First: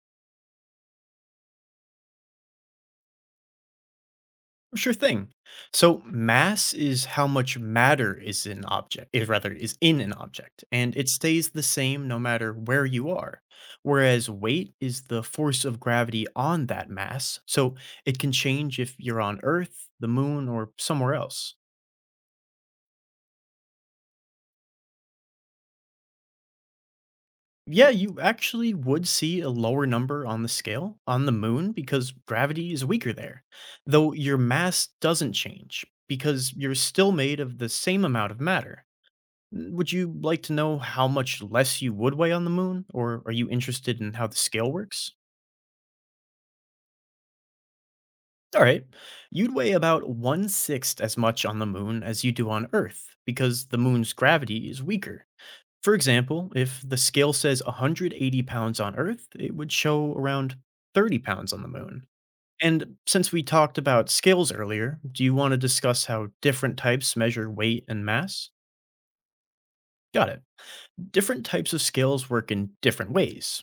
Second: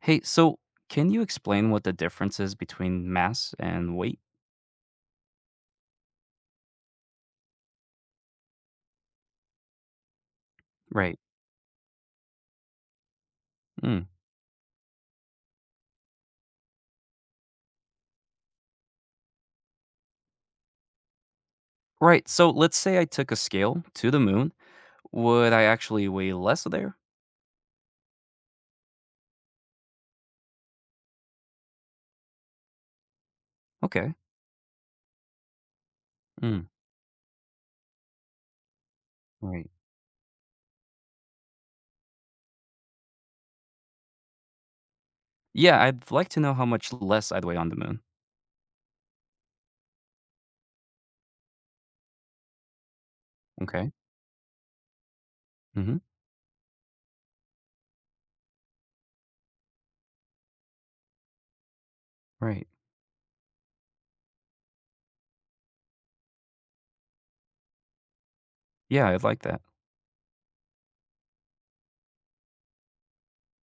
Hey, so can you explain what the difference is between mass and weight? Sure thing. So mass is how much matter is in an object, and it Right. stays the same no matter where you are. Mm. Whereas weight is the force of gravity on that mass, so it can change if you're on Earth, the moon, or somewhere else. Right. So let's say I took a scale to the moon. Would I actually weigh less there? Yeah, you actually would see a lower number on the scale on the moon because gravity is weaker there, though Okay. your mass doesn't change because Mm. you're still made of the same amount of matter. Right. Would you like to know how much less you would weigh on the moon, or are you interested in how the scale works? Yeah, I'd like to know how much less I'd weigh on the moon. All right, you'd weigh about one sixth as much on the moon as you do on Earth because the Okay. moon's gravity is weaker. For Hmm. example, if the scale says 180 pounds on Earth, it would show around 30 pounds on the moon. Right. And since we talked about scales earlier, do you want to discuss how different types measure weight and mass? Yeah, I'd like that. Got it. Different types of scales work in different ways.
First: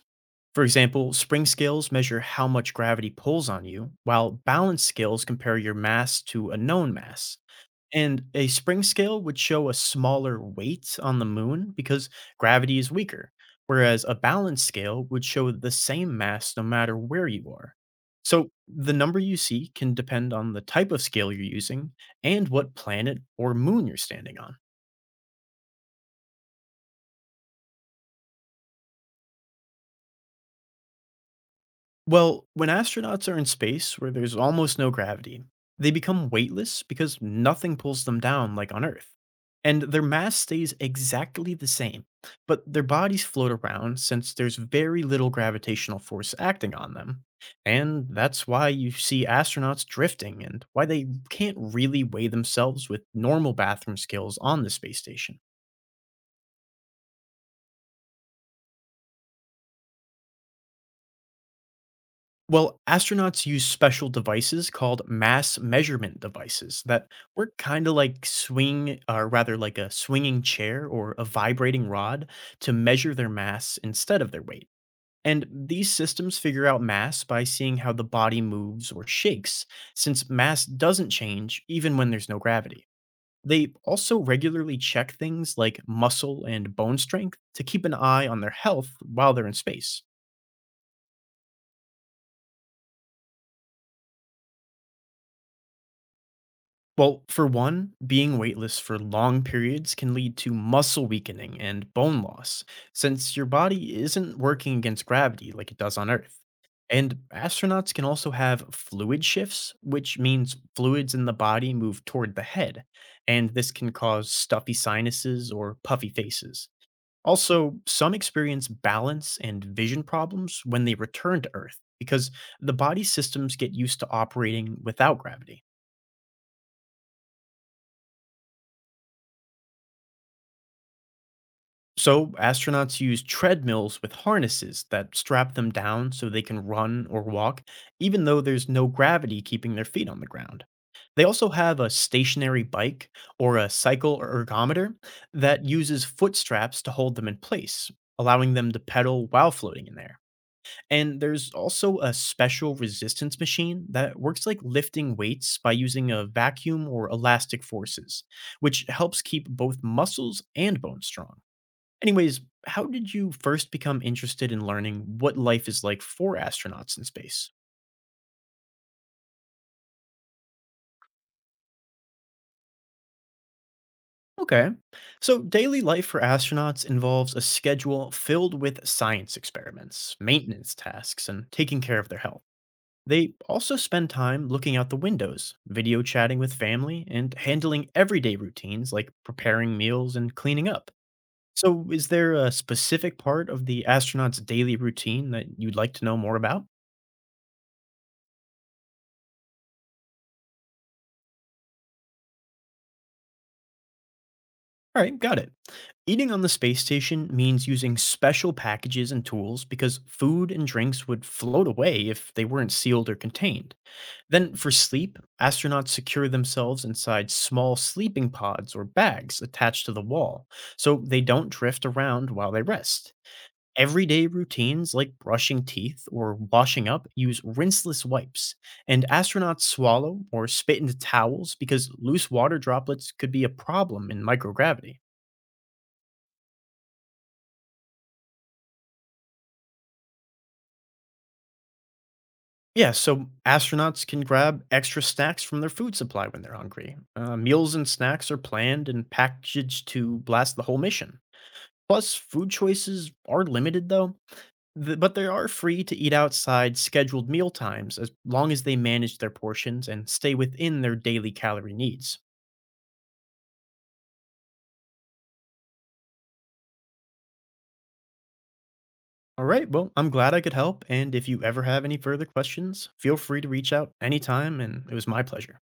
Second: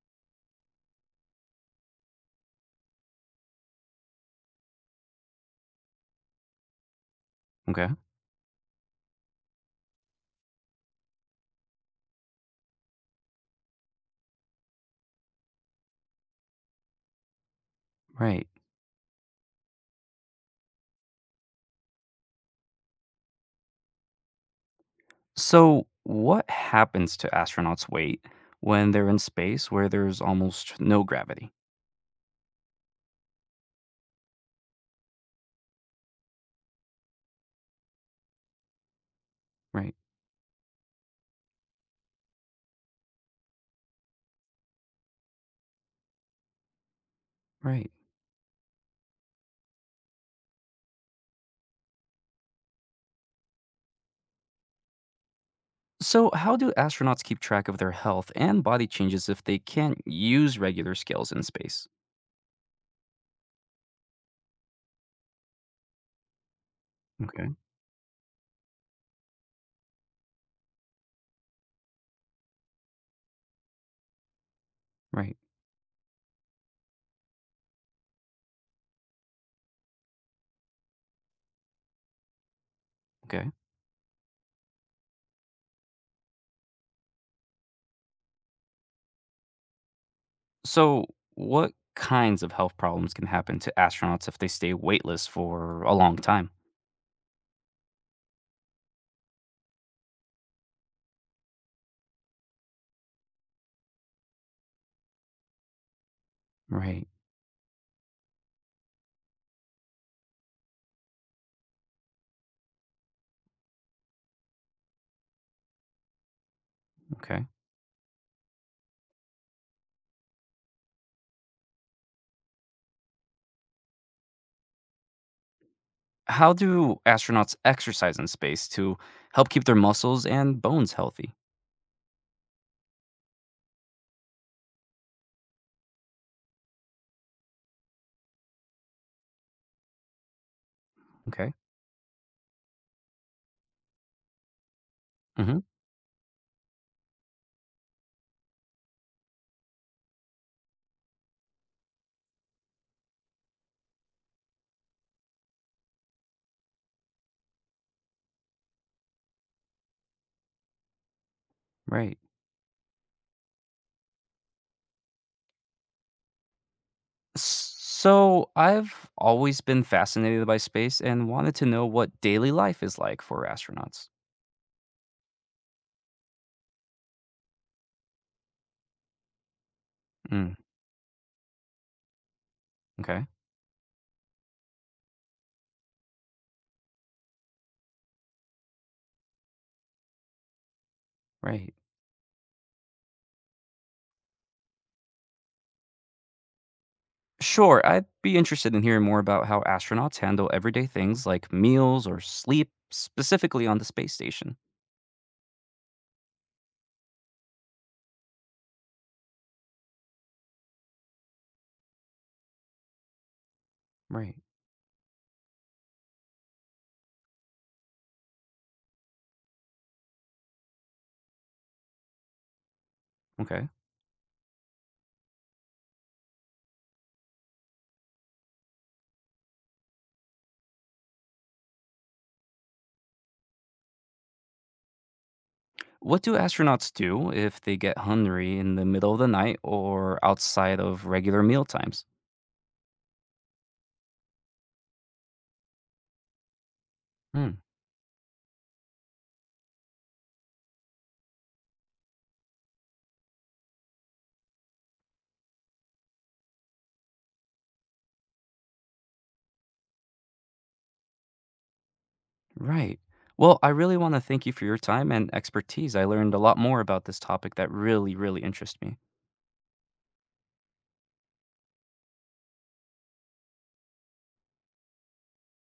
For example, spring scales measure how much gravity pulls on you, while balance scales compare your mass to a known mass. Okay. And a spring scale would show a smaller weight on the moon because gravity is weaker, whereas a balance scale would show the same mass no matter where you are. Right. So the number you see can depend on the type of scale you're using and what planet or moon you're standing on. So what happens to astronauts' weight when they're in space where there's almost no gravity? Well, when astronauts are in space where there's almost no gravity, they become weightless because nothing pulls them down like on Earth. And Right. their mass stays exactly the same, but their bodies float around since there's very little gravitational force acting on them. Right. And that's why you see astronauts drifting and why they can't really weigh themselves with normal bathroom skills on the space station. So, how do astronauts keep track of their health and body changes if they can't use regular scales in space? Well, astronauts use special devices called mass measurement devices that Okay. work like a swinging chair or a vibrating rod to measure their mass instead of their weight. Right. And these systems figure out mass by seeing how the body moves or shakes, since mass doesn't change even when there's no gravity. Okay. They also regularly check things like muscle and bone strength to keep an eye on their health while they're in space. So, what kinds of health problems can happen to astronauts if they stay weightless for a long time? Well, for one, being weightless for long periods can lead to muscle weakening and bone loss, since your body isn't working against gravity like it does on Earth. Right. And astronauts can also have fluid shifts, which means fluids in the body move toward the head, and this can cause stuffy sinuses or puffy faces. Okay. Also, some experience balance and vision problems when they return to Earth because the body systems get used to operating without gravity. How do astronauts exercise in space to help keep their muscles and bones healthy? So, astronauts use treadmills with harnesses that strap them down so they can run or walk, even though there's no gravity keeping their feet on the ground. They also Okay. have a stationary bike or a cycle ergometer Mhm. that uses foot straps to hold them in place, allowing them to pedal while floating in there. And there's also a special resistance machine that works like lifting weights by using a vacuum or elastic forces, which helps keep both muscles and bones strong. Right. Anyways, how did you first become interested in learning what life is like for astronauts in space? So, I've always been fascinated by space and wanted to know what daily life is like for astronauts. Okay. So, daily life for astronauts involves a schedule filled with science experiments, Mm, maintenance tasks, and taking care of their health. okay. They also spend time looking out the windows, video chatting with family, and handling everyday routines like preparing meals and cleaning up. Right. So, is there a specific part of the astronaut's daily routine that you'd like to know more about? Sure, I'd be interested in hearing more about how astronauts handle everyday things like meals or sleep, specifically on the space station. All right, got it. Eating on the space station means using special packages and tools because food and drinks would float away if they weren't sealed or contained. Right. Then, for sleep, astronauts secure themselves inside small sleeping pods or bags attached to the wall so they don't drift around while they rest. Okay. Everyday routines like brushing teeth or washing up use rinseless wipes, and astronauts swallow or spit into towels because loose water droplets could be a problem in microgravity. What do astronauts do if they get hungry in the middle of the night or outside of regular meal times? Yeah, so astronauts can grab extra snacks from their food supply when they're hungry. Hmm. Meals and snacks are planned and packaged to last the whole mission. Plus, food choices are limited though, but they are free to eat outside scheduled meal times as long as they manage their portions and stay within their daily calorie needs. Right. Well, I really want to thank you for your time and expertise. I learned a lot more about this topic that really, really interests me. All right, well, I'm glad I could help, and if you ever have any further questions, feel free to reach out anytime, and it was my pleasure.